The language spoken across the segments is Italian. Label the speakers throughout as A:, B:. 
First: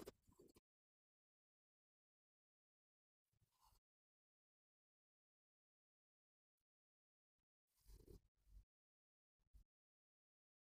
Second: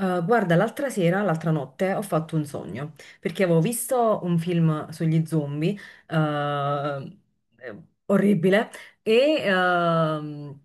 A: Guarda, l'altra sera, l'altra notte, ho fatto un sogno, perché avevo visto un film sugli zombie, eh, orribile, e ehm,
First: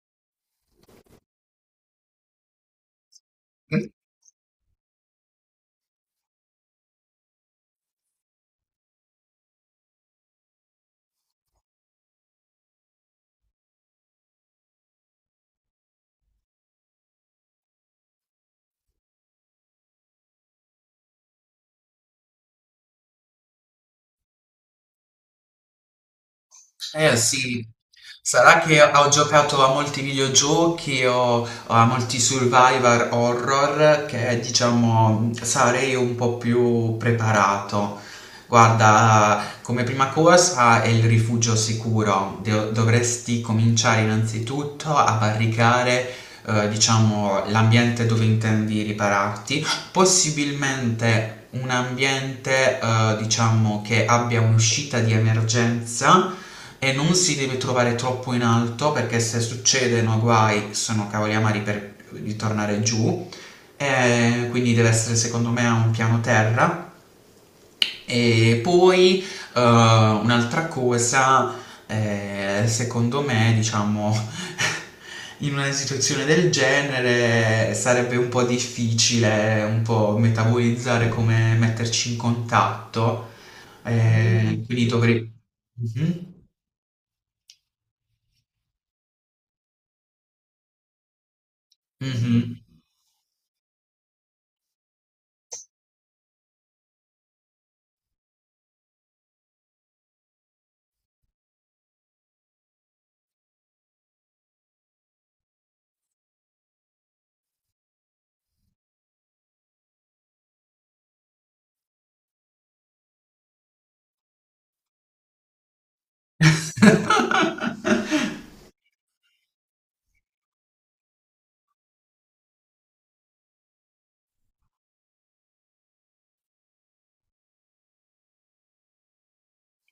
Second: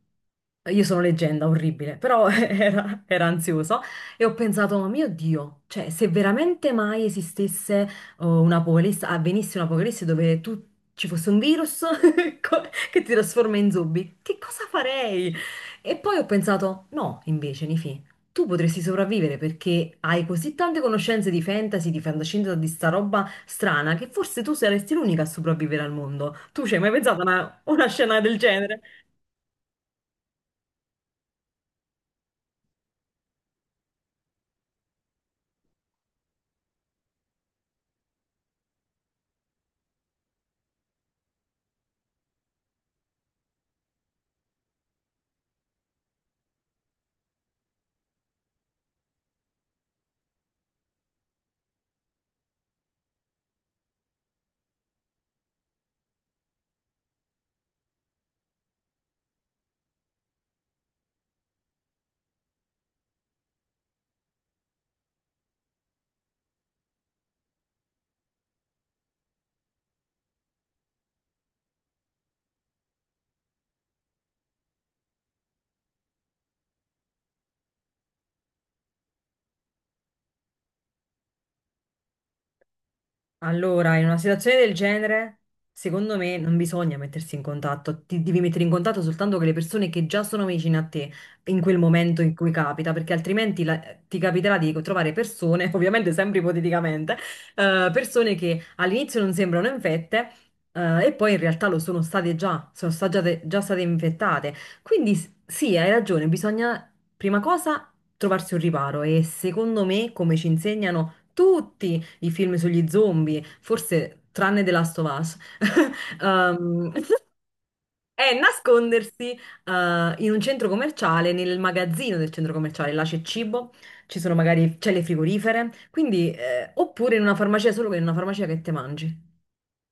A: io sono leggenda, orribile, però era, era ansioso e ho pensato, ma mio Dio, cioè se veramente mai esistesse oh, un'apocalisse, avvenisse un'apocalisse dove tu ci fosse un virus co- che ti trasforma in zombie, che cosa farei? E poi ho pensato, no, invece, Nifì. Tu potresti sopravvivere perché hai così tante conoscenze di fantasy, di fantascienza, di sta roba strana che forse tu saresti l'unica a sopravvivere al mondo. Tu ci hai mai
B: Eh
A: pensato a una,
B: sì,
A: una scena del
B: sarà
A: genere?
B: che ho giocato a molti videogiochi o a molti survivor horror che diciamo sarei un po' più preparato. Guarda, come prima cosa è il rifugio sicuro. Dovresti cominciare innanzitutto a barricare diciamo l'ambiente dove intendi ripararti. Possibilmente un ambiente, diciamo, che abbia un'uscita di emergenza e non si deve trovare troppo in alto perché se succedono guai sono cavoli amari per ritornare giù. E quindi deve essere secondo me a un piano terra e poi un'altra cosa, secondo me, diciamo, in una situazione del genere sarebbe un po' difficile un po' metabolizzare come metterci in contatto.
A: Allora, in una situazione del
B: Quindi dovrei...
A: genere, secondo
B: Mhm,
A: me non bisogna mettersi in contatto, ti devi mettere in contatto soltanto con le persone che già sono vicine a te in quel momento in cui
B: mhm.
A: capita, perché altrimenti ti capiterà di trovare persone, ovviamente sempre ipoteticamente, persone che all'inizio non sembrano infette, e poi in realtà lo sono state già, sono già state infettate. Quindi sì, hai ragione, bisogna prima cosa trovarsi un riparo e secondo me, come ci insegnano tutti, i film sugli zombie, forse tranne The Last of Us, ehm, è nascondersi in un centro commerciale, nel magazzino del centro commerciale, là c'è cibo, ci sono magari celle frigorifere, quindi, oppure in una farmacia, solo che in una farmacia che te mangi.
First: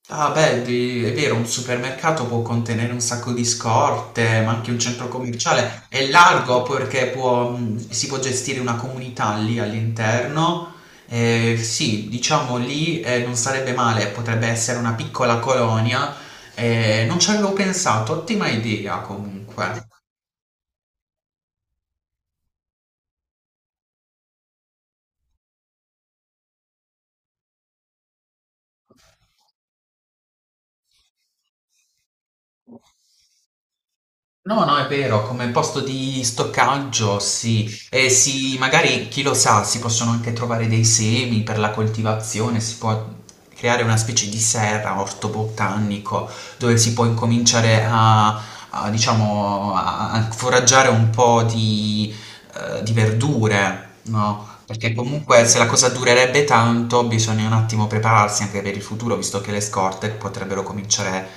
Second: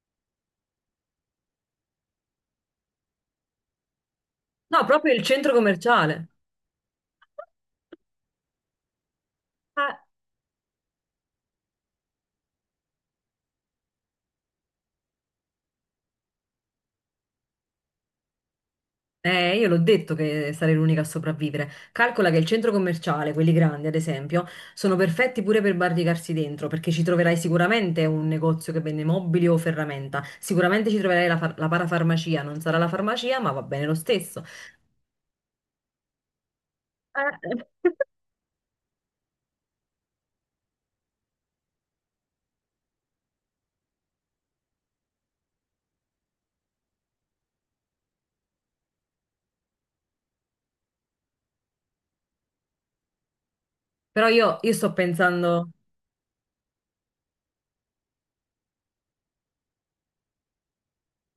B: Ah beh, è vero, un supermercato può contenere un sacco di scorte, ma anche un
A: No,
B: centro
A: proprio il centro
B: commerciale. È
A: commerciale.
B: largo perché può, si può gestire una comunità lì all'interno. Sì, diciamo lì non sarebbe male, potrebbe essere una piccola colonia. Non ci avevo pensato, ottima idea
A: Io l'ho
B: comunque.
A: detto che sarei l'unica a sopravvivere. Calcola che il centro commerciale, quelli grandi ad esempio, sono perfetti pure per barricarsi dentro, perché ci troverai sicuramente un negozio che vende mobili o ferramenta. Sicuramente ci troverai la parafarmacia, non sarà la farmacia, ma va bene lo stesso.
B: No, no, è vero, come posto di stoccaggio, sì.
A: Eh.
B: E sì, magari, chi lo sa, si possono anche trovare dei semi per la coltivazione, si può creare una specie di serra, orto botanico, dove si può incominciare diciamo, a foraggiare un po' di verdure,
A: Però
B: no?
A: io sto
B: Perché comunque se la
A: pensando.
B: cosa durerebbe tanto, bisogna un attimo prepararsi anche per il futuro, visto che le scorte potrebbero cominciare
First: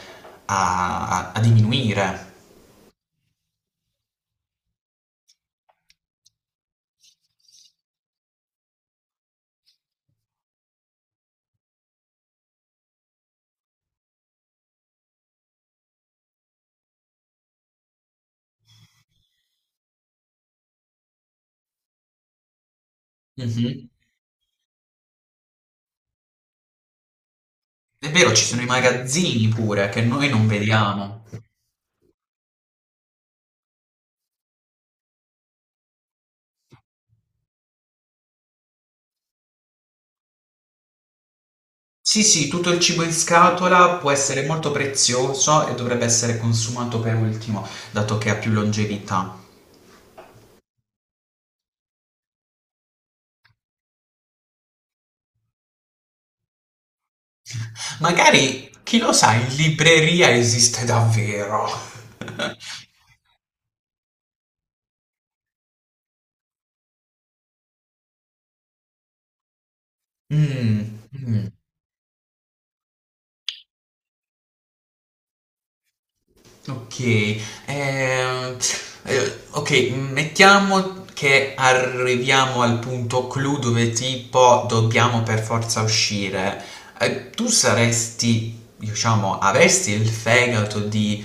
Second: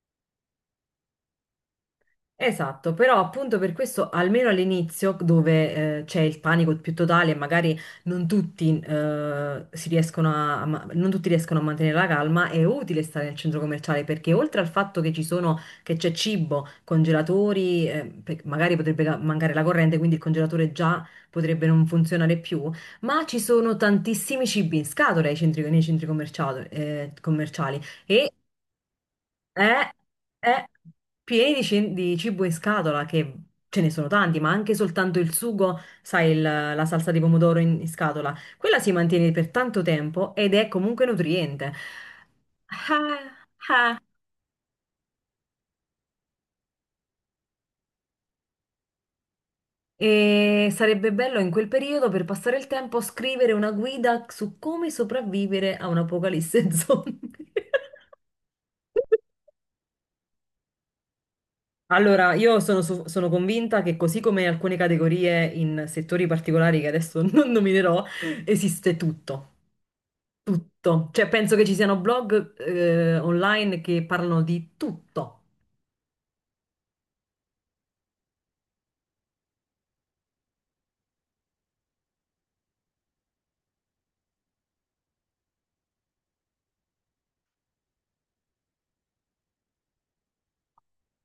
B: a diminuire.
A: Esatto, però appunto per questo, almeno all'inizio, dove c'è il panico più totale e magari non tutti, si riescono non tutti riescono a mantenere la calma, è utile stare nel centro commerciale perché oltre al fatto che ci sono, che c'è cibo, congelatori, magari potrebbe mancare la corrente, quindi il congelatore già potrebbe non funzionare più, ma ci sono
B: Mhm.
A: tantissimi cibi in scatola ai nei centri commerciali, commerciali.
B: È vero, ci sono i magazzini pure
A: Eh,
B: che noi non
A: eh,
B: vediamo.
A: pieni di, di cibo in scatola, che ce ne sono tanti, ma anche soltanto il sugo, sai, la salsa di pomodoro in scatola, quella si mantiene per tanto tempo ed è comunque nutriente.
B: Sì, sì, tutto il cibo in
A: Ah,
B: scatola può essere molto prezioso e dovrebbe essere consumato per ultimo, dato che ha più longevità.
A: e sarebbe bello in quel periodo, per passare il tempo, scrivere una guida su come sopravvivere a un'apocalisse zombie.
B: Magari, chi lo sa, in libreria esiste davvero.
A: Allora, io sono convinta che così come alcune categorie in settori particolari che adesso non nominerò, esiste tutto.
B: Mm.
A: Tutto. Cioè, penso che ci siano blog, online che parlano di tutto.
B: Ok, ehm, ok, mettiamo che arriviamo al punto clou dove tipo dobbiamo per forza uscire. Tu saresti, diciamo, avresti il fegato di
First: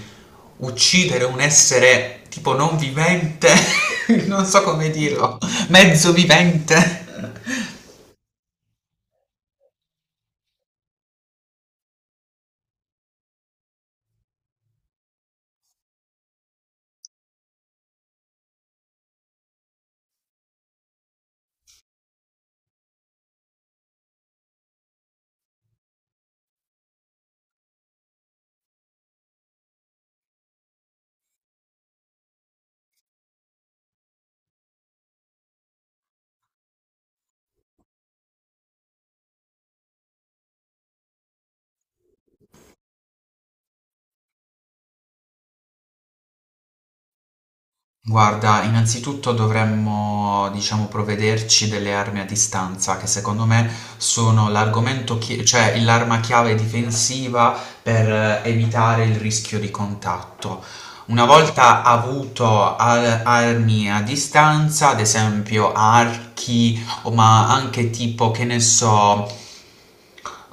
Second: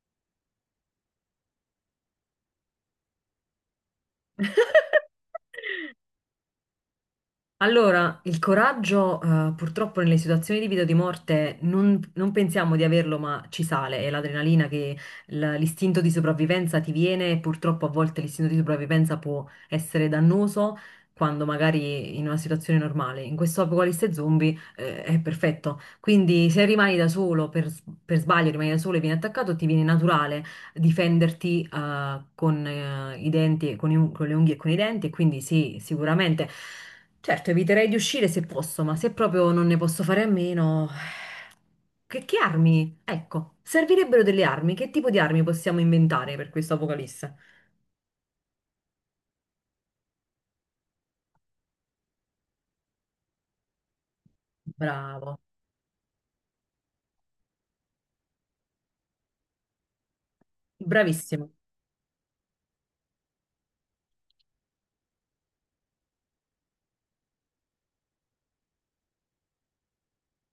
B: uccidere un essere tipo non vivente, non so come dirlo, mezzo vivente.
A: Allora, il coraggio, purtroppo nelle situazioni di vita o di morte non pensiamo di averlo, ma ci sale. È l'adrenalina che l'istinto di sopravvivenza ti viene e purtroppo a volte l'istinto di sopravvivenza può essere dannoso quando magari in una situazione normale. In questo apocalisse zombie, è perfetto. Quindi se rimani da solo, per sbaglio rimani da solo e vieni attaccato, ti viene naturale difenderti con i denti, e con le unghie e con i denti, e quindi sì, sicuramente. Certo, eviterei di uscire se posso, ma se proprio non ne posso fare a meno, che armi? Ecco, servirebbero delle armi. Che tipo di armi possiamo inventare per questo apocalisse?
B: Guarda, innanzitutto dovremmo, diciamo, provvederci delle armi a distanza, che secondo me sono
A: Bravo,
B: cioè l'arma chiave difensiva per evitare il rischio di contatto. Una
A: bravissimo.
B: volta avuto armi a distanza, ad esempio archi, o ma anche tipo, che ne so,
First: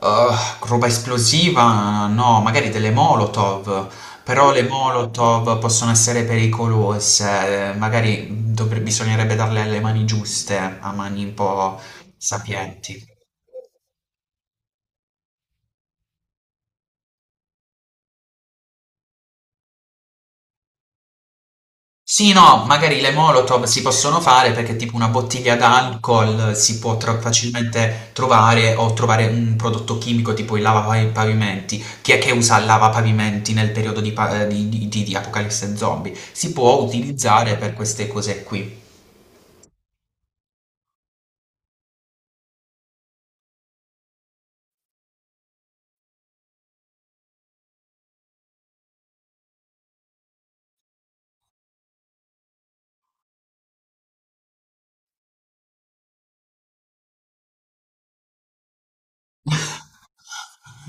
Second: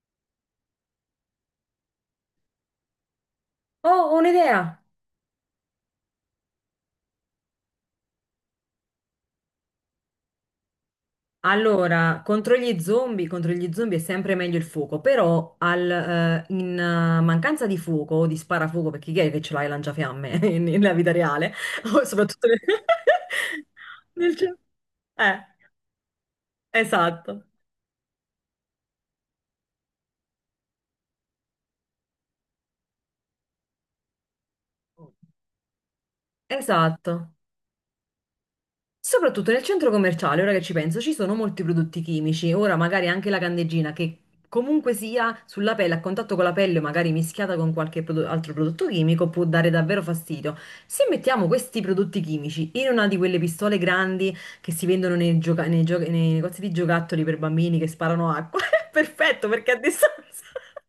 B: Uh, roba esplosiva, no, magari delle Molotov,
A: Oh, ho
B: però
A: un'idea!
B: le Molotov possono essere pericolose, magari bisognerebbe darle le mani giuste, a mani un po'
A: Allora,
B: sapienti.
A: contro gli zombie è sempre meglio il fuoco, però in mancanza di fuoco o di sparafuoco, perché chi è che ce l'ha il lanciafiamme nella vita reale? O
B: Sì,
A: soprattutto nel...
B: no, magari le Molotov si possono
A: nel...
B: fare
A: ce-
B: perché tipo una
A: Eh,
B: bottiglia d'alcol si può
A: esatto.
B: facilmente trovare o trovare un prodotto chimico tipo il lavapavimenti. Chi è che usa il lavapavimenti nel periodo di, di Apocalisse zombie? Si può
A: Esatto.
B: utilizzare per queste cose qui.
A: Soprattutto nel centro commerciale, ora che ci penso, ci sono molti prodotti chimici. Ora magari anche la candeggina che comunque sia sulla pelle, a contatto con la pelle, o magari mischiata con qualche altro prodotto chimico, può dare davvero fastidio. Se mettiamo questi prodotti chimici in una di quelle pistole grandi che si vendono nei, nei negozi di giocattoli per bambini che sparano acqua, è perfetto perché a distanza...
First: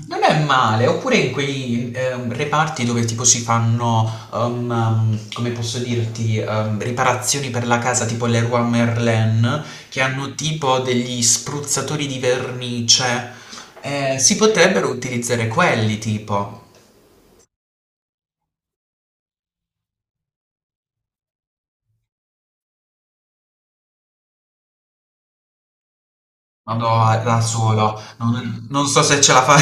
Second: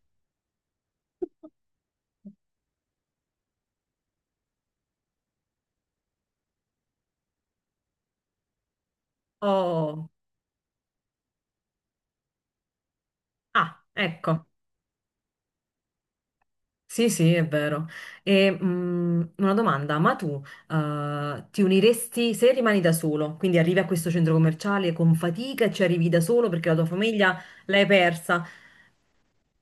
B: Non è male, oppure in quei reparti dove tipo si fanno, come posso dirti, riparazioni per la casa, tipo Leroy Merlin, che
A: Oh,
B: hanno tipo degli spruzzatori di vernice.
A: ah,
B: Si
A: ecco.
B: potrebbero utilizzare quelli tipo.
A: Sì, sì, è vero. E, una domanda, ma tu, ti uniresti se rimani da solo? Quindi arrivi a questo centro commerciale con fatica e ci arrivi da solo perché la tua
B: Vado
A: famiglia
B: da
A: l'hai
B: solo,
A: persa.
B: non so se ce la fa.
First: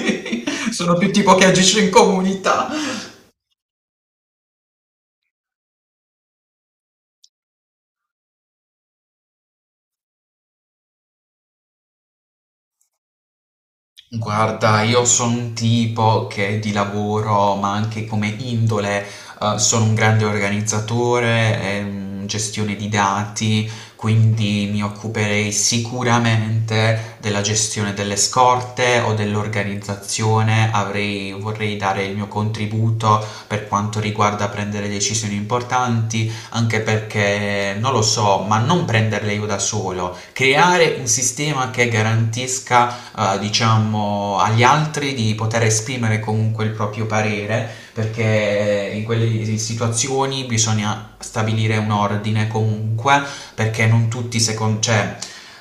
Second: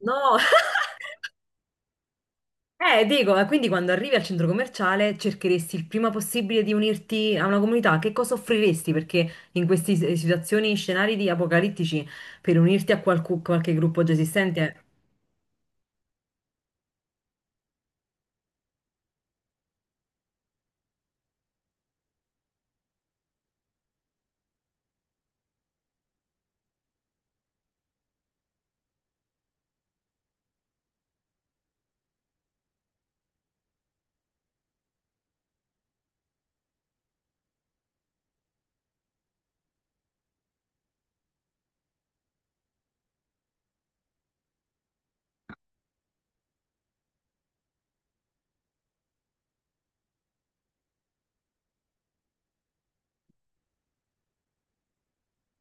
A: No!
B: Sono più tipo che agisce in comunità.
A: Dico, quindi quando arrivi al centro commerciale cercheresti il prima possibile di unirti a una comunità, che cosa offriresti? Perché in queste situazioni, scenari di apocalittici, per unirti a qualche gruppo già
B: Guarda,
A: esistente.
B: io sono un tipo che di lavoro, ma anche come indole, sono un grande organizzatore, gestione di dati, quindi mi occuperei sicuramente della gestione delle scorte o dell'organizzazione. Avrei, vorrei dare il mio contributo per quanto riguarda prendere decisioni importanti, anche perché non lo so, ma non prenderle io da solo, creare un sistema che garantisca diciamo, agli altri di poter esprimere comunque il proprio parere, perché in quelle situazioni bisogna stabilire un ordine comunque, perché non tutti secondo... Cioè,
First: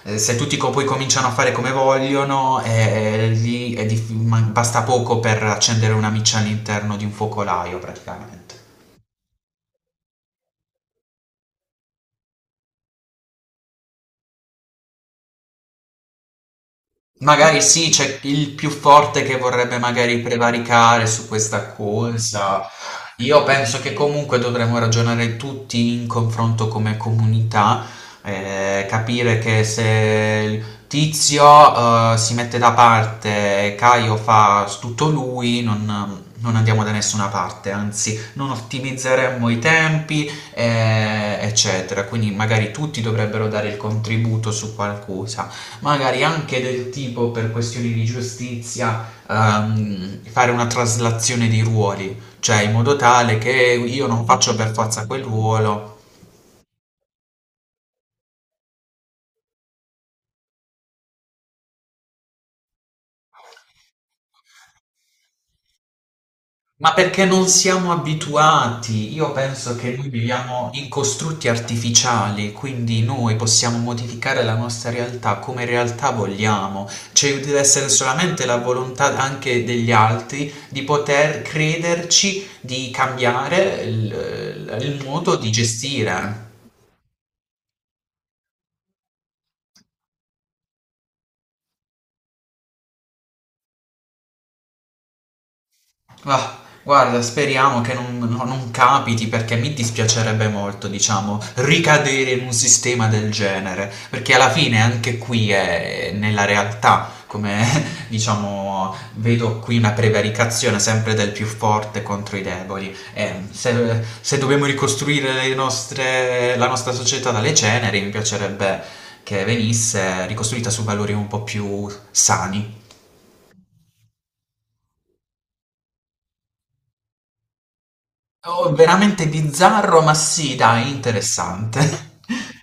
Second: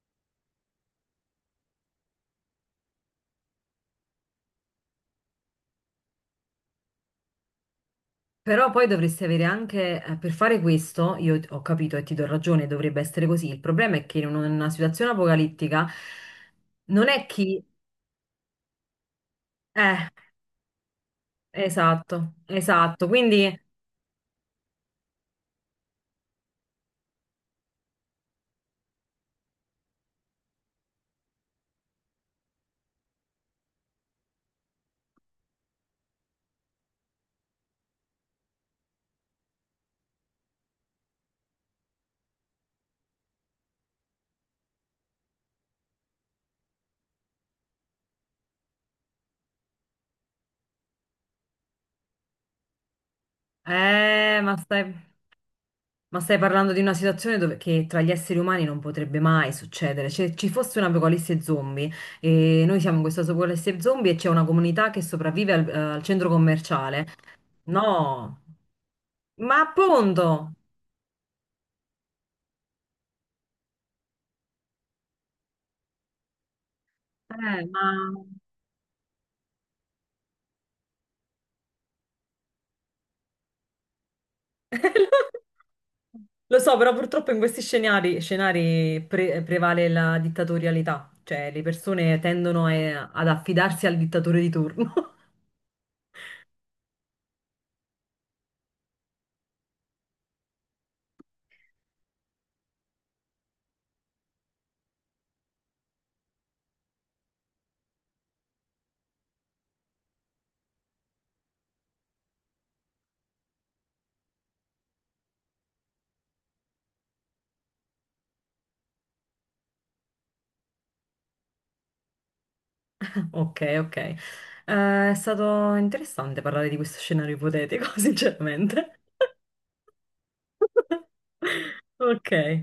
B: se tutti poi cominciano a fare come vogliono, lì è basta poco per accendere una miccia all'interno di un focolaio praticamente.
A: Però poi dovresti avere anche, per fare questo, io ho capito e ti do ragione, dovrebbe essere così. Il problema è che in una situazione apocalittica non è
B: Magari
A: chi...
B: sì, c'è il più forte che vorrebbe
A: Eh,
B: magari prevaricare su questa
A: esatto,
B: cosa.
A: esatto. Quindi,
B: Io penso che comunque dovremmo ragionare tutti in confronto come comunità, capire che se il Tizio, si mette da parte e Caio fa tutto lui, non andiamo da nessuna parte, anzi non ottimizzeremmo i tempi, eccetera. Quindi magari tutti dovrebbero dare il contributo su qualcosa magari anche del tipo per questioni di giustizia, fare una traslazione di ruoli, cioè in modo tale che io non
A: eh,
B: faccio
A: ma
B: per
A: stai,
B: forza quel ruolo.
A: ma stai parlando di una situazione dove, che tra gli esseri umani non potrebbe mai succedere. Se ci fosse un'apocalisse zombie e noi siamo in questa apocalisse zombie e c'è una comunità che sopravvive al centro
B: Ma
A: commerciale.
B: perché non siamo
A: No,
B: abituati? Io
A: ma
B: penso che noi
A: appunto,
B: viviamo in costrutti artificiali, quindi noi possiamo modificare la nostra realtà come realtà vogliamo. Ci deve
A: ma
B: essere solamente la volontà anche degli altri di poter crederci, di cambiare il modo di gestire.
A: lo so, però purtroppo in questi scenari, prevale la dittatorialità, cioè le persone tendono ad affidarsi al dittatore di turno.
B: Ah, guarda, speriamo che non capiti perché mi dispiacerebbe molto, diciamo, ricadere in un sistema del genere, perché alla fine anche qui è nella realtà, come diciamo, vedo qui una prevaricazione sempre del più forte contro i deboli. E se dobbiamo ricostruire la nostra società dalle ceneri, mi piacerebbe che venisse ricostruita su valori un po' più sani.
A: Ok, ok. È stato interessante parlare di questo scenario ipotetico,
B: Oh,
A: sinceramente.
B: veramente bizzarro, ma sì, dai, interessante.
A: Ok.